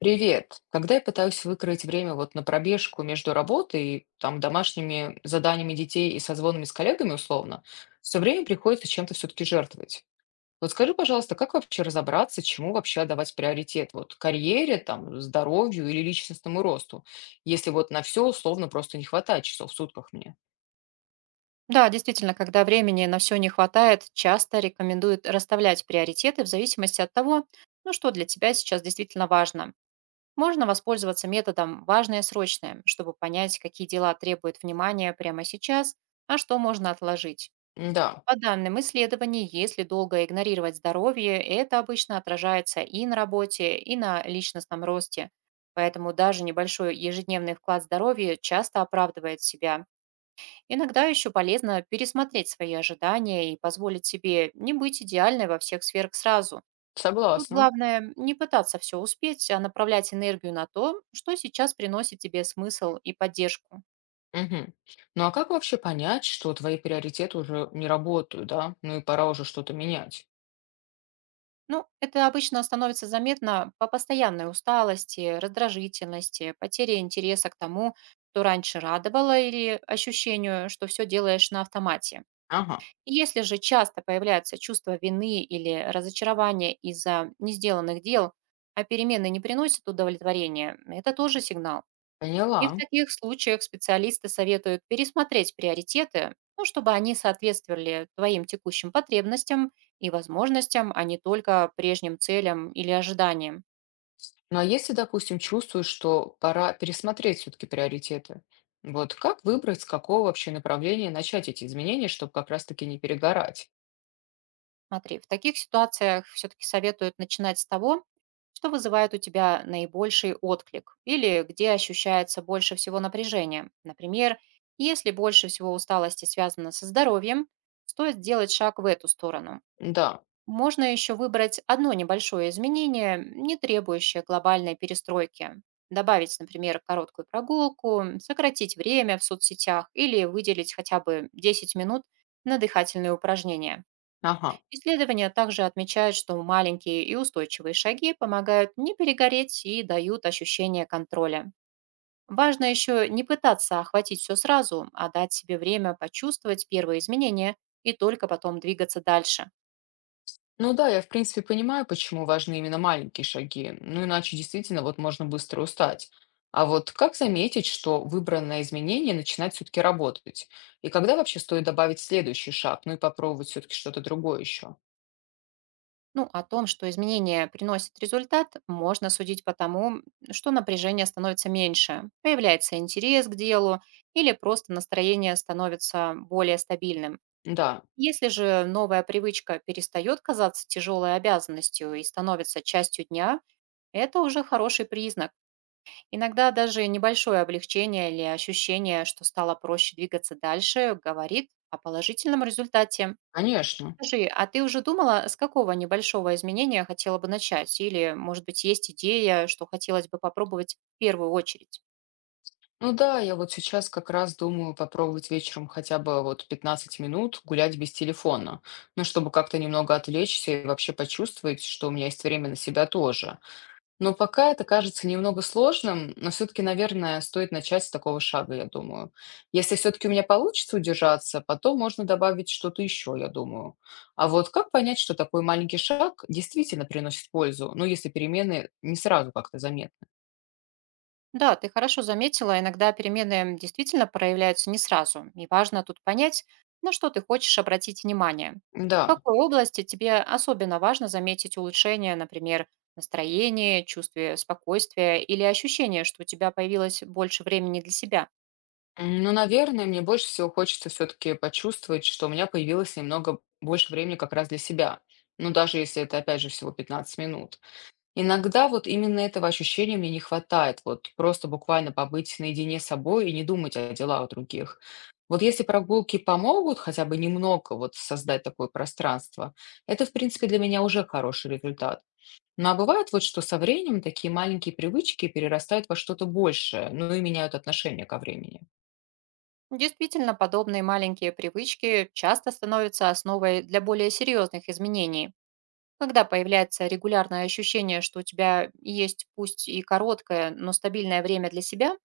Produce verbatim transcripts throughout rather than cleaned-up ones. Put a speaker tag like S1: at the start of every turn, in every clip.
S1: Привет. Когда я пытаюсь выкроить время вот на пробежку между работой и там домашними заданиями детей и созвонами с коллегами условно, все время приходится чем-то все-таки жертвовать. Вот скажи, пожалуйста, как вообще разобраться, чему вообще давать приоритет? Вот карьере, там, здоровью или личностному росту? Если вот на все условно просто не хватает часов в сутках мне.
S2: Да, действительно, когда времени на все не хватает, часто рекомендуют расставлять приоритеты в зависимости от того, ну что для тебя сейчас действительно важно. Можно воспользоваться методом «важное срочное», чтобы понять, какие дела требуют внимания прямо сейчас, а что можно отложить.
S1: Да,
S2: По данным исследований, если долго игнорировать здоровье, это обычно отражается и на работе, и на личностном росте. Поэтому даже небольшой ежедневный вклад здоровья часто оправдывает себя. Иногда еще полезно пересмотреть свои ожидания и позволить себе не быть идеальной во всех сферах сразу. Тут
S1: согласна.
S2: главное не пытаться все успеть, а направлять энергию на то, что сейчас приносит тебе смысл и поддержку.
S1: Мгм. Ну а как вообще понять, что твои приоритеты уже не работают, да? Ну и пора уже что-то менять.
S2: Ну, это обычно становится заметно по постоянной усталости, раздражительности, потере интереса к тому, что раньше радовало или ощущению, что все делаешь на автомате.
S1: Ага,
S2: Если же часто появляется чувство вины или разочарования из-за несделанных дел, а перемены не приносят удовлетворения, это тоже сигнал. И в
S1: поняла.
S2: таких случаях специалисты советуют пересмотреть приоритеты, ну, чтобы они соответствовали твоим текущим потребностям и возможностям, а не только прежним целям или ожиданиям.
S1: Ну а если, допустим, чувствуешь, что пора пересмотреть все-таки приоритеты, вот как выбрать, с какого вообще направления начать эти изменения, чтобы как раз-таки не перегорать?
S2: Смотри, в таких ситуациях все-таки советуют начинать с того, что вызывает у тебя наибольший отклик или где ощущается больше всего напряжение. Например, если больше всего усталости связано со здоровьем, стоит сделать шаг в эту сторону.
S1: Да,
S2: Можно еще выбрать одно небольшое изменение, не требующее глобальной перестройки. Добавить, например, короткую прогулку, сократить время в соцсетях или выделить хотя бы десять минут на дыхательные упражнения.
S1: ага.
S2: Исследования также отмечают, что маленькие и устойчивые шаги помогают не перегореть и дают ощущение контроля. Важно еще не пытаться охватить все сразу, а дать себе время почувствовать первые изменения и только потом двигаться дальше.
S1: Ну да, я в принципе понимаю, почему важны именно маленькие шаги, ну иначе действительно вот можно быстро устать. А вот как заметить, что выбранное изменение начинает все-таки работать? И когда вообще стоит добавить следующий шаг, ну и попробовать все-таки что-то другое еще?
S2: Ну, о том, что изменения приносят результат, можно судить по тому, что напряжение становится меньше, появляется интерес к делу или просто настроение становится более стабильным.
S1: Да,
S2: Если же новая привычка перестает казаться тяжелой обязанностью и становится частью дня, это уже хороший признак. Иногда даже небольшое облегчение или ощущение, что стало проще двигаться дальше, говорит о положительном результате.
S1: конечно.
S2: Скажи, а ты уже думала, с какого небольшого изменения хотела бы начать? Или, может быть, есть идея, что хотелось бы попробовать в первую очередь?
S1: Ну да, я вот сейчас как раз думаю попробовать вечером хотя бы вот пятнадцать минут гулять без телефона, ну, чтобы как-то немного отвлечься и вообще почувствовать, что у меня есть время на себя тоже. Но пока это кажется немного сложным, но все-таки, наверное, стоит начать с такого шага, я думаю. Если все-таки у меня получится удержаться, потом можно добавить что-то еще, я думаю. А вот как понять, что такой маленький шаг действительно приносит пользу, ну, если перемены не сразу как-то заметны?
S2: Да, ты хорошо заметила, иногда перемены действительно проявляются не сразу, и важно тут понять, на что ты хочешь обратить внимание. В
S1: Да.
S2: какой области тебе особенно важно заметить улучшение, например, настроение, чувстве спокойствия или ощущение, что у тебя появилось больше времени для себя.
S1: М, ну, наверное, мне больше всего хочется все-таки почувствовать, что у меня появилось немного больше времени как раз для себя. Ну, даже если это, опять же, всего пятнадцать минут. Иногда вот именно этого ощущения мне не хватает. Вот просто буквально побыть наедине с собой и не думать о делах других. Вот если прогулки помогут хотя бы немного вот создать такое пространство, это, в принципе, для меня уже хороший результат. Ну, а бывает вот, что со временем такие маленькие привычки перерастают во что-то большее, ну и меняют отношение ко времени.
S2: Действительно, подобные маленькие привычки часто становятся основой для более серьезных изменений. Когда появляется регулярное ощущение, что у тебя есть пусть и короткое, но стабильное время для себя,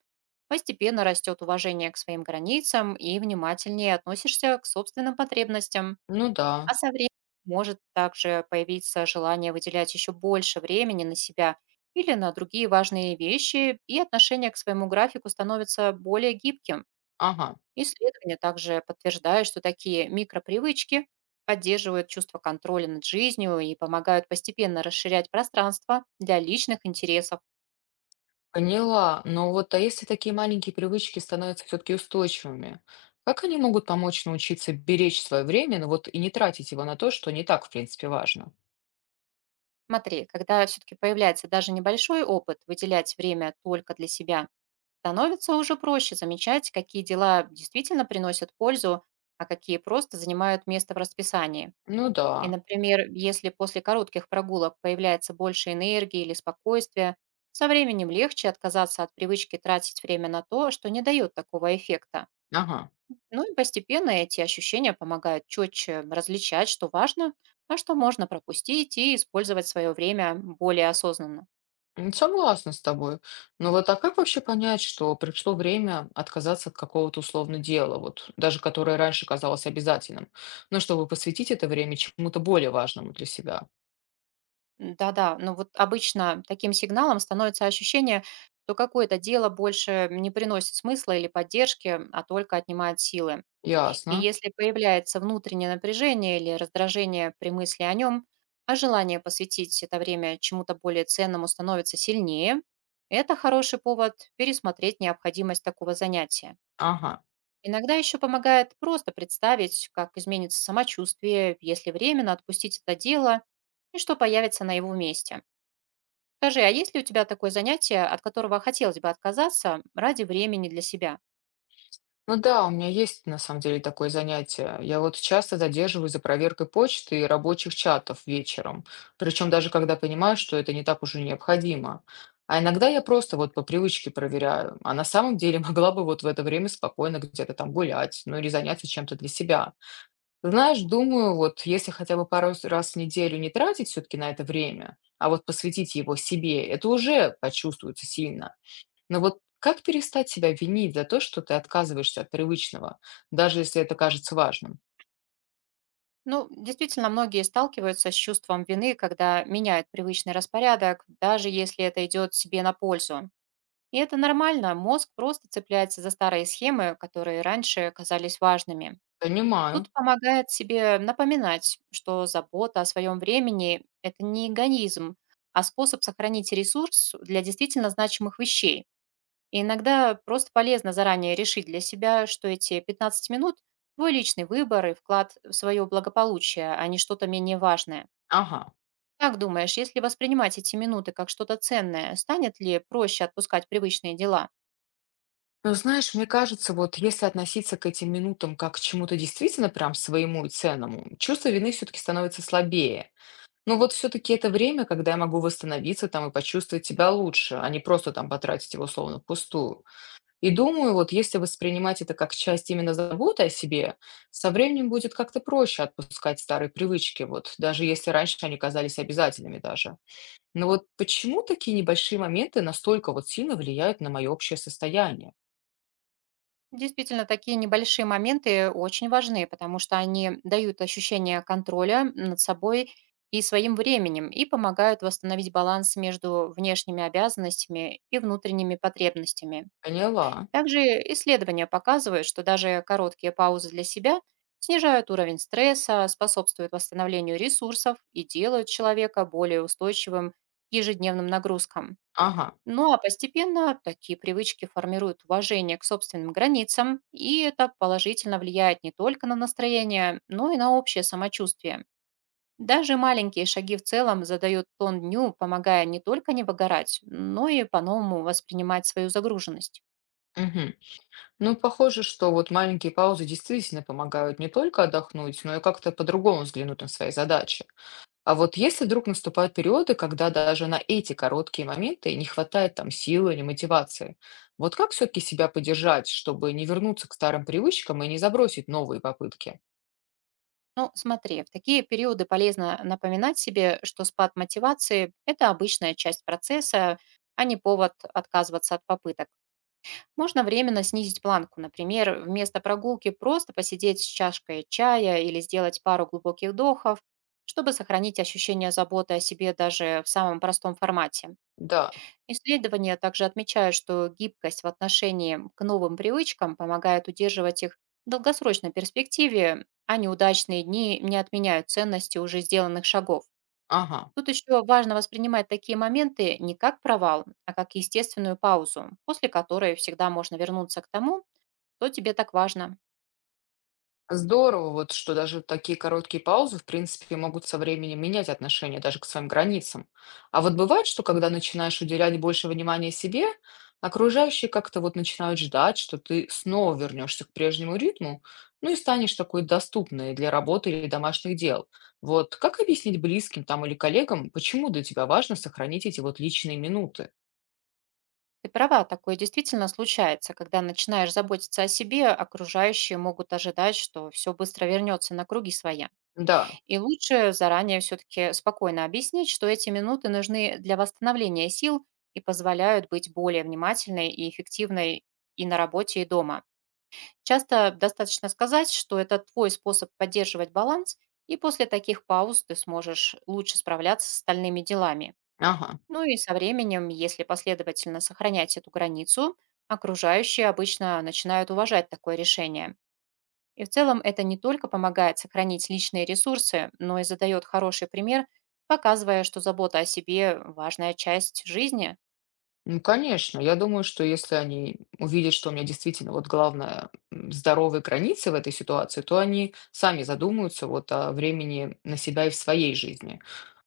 S2: постепенно растет уважение к своим границам и внимательнее относишься к собственным потребностям.
S1: Ну да,
S2: А со временем может также появиться желание выделять еще больше времени на себя или на другие важные вещи, и отношение к своему графику становится более гибким.
S1: ага,
S2: Исследования также подтверждают, что такие микропривычки поддерживают чувство контроля над жизнью и помогают постепенно расширять пространство для личных интересов.
S1: поняла. Но вот а если такие маленькие привычки становятся все-таки устойчивыми, как они могут помочь научиться беречь свое время, ну вот и не тратить его на то, что не так, в принципе, важно?
S2: Смотри, когда все-таки появляется даже небольшой опыт, выделять время только для себя, становится уже проще замечать, какие дела действительно приносят пользу, а какие просто занимают место в расписании.
S1: Ну
S2: И,
S1: да,
S2: например, если после коротких прогулок появляется больше энергии или спокойствия, со временем легче отказаться от привычки тратить время на то, что не дает такого эффекта.
S1: ага.
S2: Ну и постепенно эти ощущения помогают четче различать, что важно, а что можно пропустить и использовать свое время более осознанно.
S1: М, согласна с тобой. Но вот а как вообще понять, что пришло время отказаться от какого-то условно дела, вот даже которое раньше казалось обязательным, но чтобы посвятить это время чему-то более важному для себя?
S2: Да-да, ну вот обычно таким сигналом становится ощущение, что какое-то дело больше не приносит смысла или поддержки, а только отнимает силы. И
S1: Ясно.
S2: если появляется внутреннее напряжение или раздражение при мысли о нем, а желание посвятить это время чему-то более ценному становится сильнее, это хороший повод пересмотреть необходимость такого занятия.
S1: Ага.
S2: Иногда еще помогает просто представить, как изменится самочувствие, если временно отпустить это дело и что появится на его месте. Скажи, а есть ли у тебя такое занятие, от которого хотелось бы отказаться ради времени для себя?
S1: Ну да, у меня есть на самом деле такое занятие. Я вот часто задерживаюсь за проверкой почты и рабочих чатов вечером, причем даже когда понимаю, что это не так уже необходимо. А иногда я просто вот по привычке проверяю, а на самом деле могла бы вот в это время спокойно где-то там гулять, ну или заняться чем-то для себя. Знаешь, думаю, вот если хотя бы пару с- раз в неделю не тратить все-таки на это время, а вот посвятить его себе, это уже почувствуется сильно. Но вот как перестать себя винить за то, что ты отказываешься от привычного, даже если это кажется важным?
S2: Ну, действительно, многие сталкиваются с чувством вины, когда меняют привычный распорядок, даже если это идет себе на пользу. И это нормально, мозг просто цепляется за старые схемы, которые раньше казались важными.
S1: Понимаю.
S2: Тут помогает себе напоминать, что забота о своем времени– это не эгоизм, а способ сохранить ресурс для действительно значимых вещей. И иногда просто полезно заранее решить для себя, что эти пятнадцать минут– твой личный выбор и вклад в свое благополучие, а не что-то менее важное.
S1: Ага.
S2: Как думаешь, если воспринимать эти минуты как что-то ценное, станет ли проще отпускать привычные дела?
S1: Ну, знаешь, мне кажется, вот если относиться к этим минутам как к чему-то действительно прям своему и ценному, чувство вины все-таки становится слабее. Но вот все-таки это время, когда я могу восстановиться там и почувствовать себя лучше, а не просто там потратить его словно впустую. И думаю, вот если воспринимать это как часть именно заботы о себе, со временем будет как-то проще отпускать старые привычки, вот даже если раньше они казались обязательными даже. Но вот почему такие небольшие моменты настолько вот сильно влияют на мое общее состояние?
S2: Действительно, такие небольшие моменты очень важны, потому что они дают ощущение контроля над собой и своим временем и помогают восстановить баланс между внешними обязанностями и внутренними потребностями.
S1: Поняла.
S2: Также исследования показывают, что даже короткие паузы для себя снижают уровень стресса, способствуют восстановлению ресурсов и делают человека более устойчивым к ежедневным нагрузкам.
S1: Ага.
S2: Ну а постепенно такие привычки формируют уважение к собственным границам, и это положительно влияет не только на настроение, но и на общее самочувствие. Даже маленькие шаги в целом задают тон дню, помогая не только не выгорать, но и по-новому воспринимать свою загруженность.
S1: Мгм. Ну, похоже, что вот маленькие паузы действительно помогают не только отдохнуть, но и как-то по-другому взглянуть на свои задачи. А вот если вдруг наступают периоды, когда даже на эти короткие моменты не хватает там силы или мотивации, вот как все-таки себя поддержать, чтобы не вернуться к старым привычкам и не забросить новые попытки?
S2: Ну, смотри, в такие периоды полезно напоминать себе, что спад мотивации– это обычная часть процесса, а не повод отказываться от попыток. Можно временно снизить планку, например, вместо прогулки просто посидеть с чашкой чая или сделать пару глубоких вдохов, чтобы сохранить ощущение заботы о себе даже в самом простом формате.
S1: Да,
S2: Исследования также отмечают, что гибкость в отношении к новым привычкам помогает удерживать их в долгосрочной перспективе, а неудачные дни не отменяют ценности уже сделанных шагов.
S1: ага.
S2: Тут еще важно воспринимать такие моменты не как провал, а как естественную паузу, после которой всегда можно вернуться к тому, что тебе так важно.
S1: Здорово, вот что даже такие короткие паузы, в принципе, могут со временем менять отношение даже к своим границам. А вот бывает, что когда начинаешь уделять больше внимания себе, окружающие как-то вот начинают ждать, что ты снова вернешься к прежнему ритму, ну и станешь такой доступной для работы или домашних дел. Вот как объяснить близким там или коллегам, почему для тебя важно сохранить эти вот личные минуты?
S2: Ты права, такое действительно случается, когда начинаешь заботиться о себе, окружающие могут ожидать, что все быстро вернется на круги своя.
S1: Да,
S2: И лучше заранее все-таки спокойно объяснить, что эти минуты нужны для восстановления сил и позволяют быть более внимательной и эффективной и на работе, и дома. Часто достаточно сказать, что это твой способ поддерживать баланс, и после таких пауз ты сможешь лучше справляться с остальными делами.
S1: ага.
S2: Ну и со временем, если последовательно сохранять эту границу, окружающие обычно начинают уважать такое решение. И в целом это не только помогает сохранить личные ресурсы, но и задает хороший пример, показывая, что забота о себе– важная часть жизни.
S1: Ну, конечно, я думаю, что если они увидят, что у меня действительно вот главное м, здоровые границы в этой ситуации, то они сами задумаются вот о времени на себя и в своей жизни.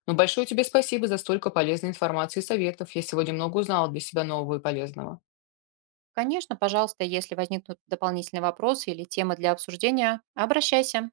S1: Но большое тебе спасибо за столько полезной информации и советов. Я сегодня много узнала для себя нового и полезного.
S2: Конечно, пожалуйста, если возникнут дополнительные вопросы или темы для обсуждения, обращайся.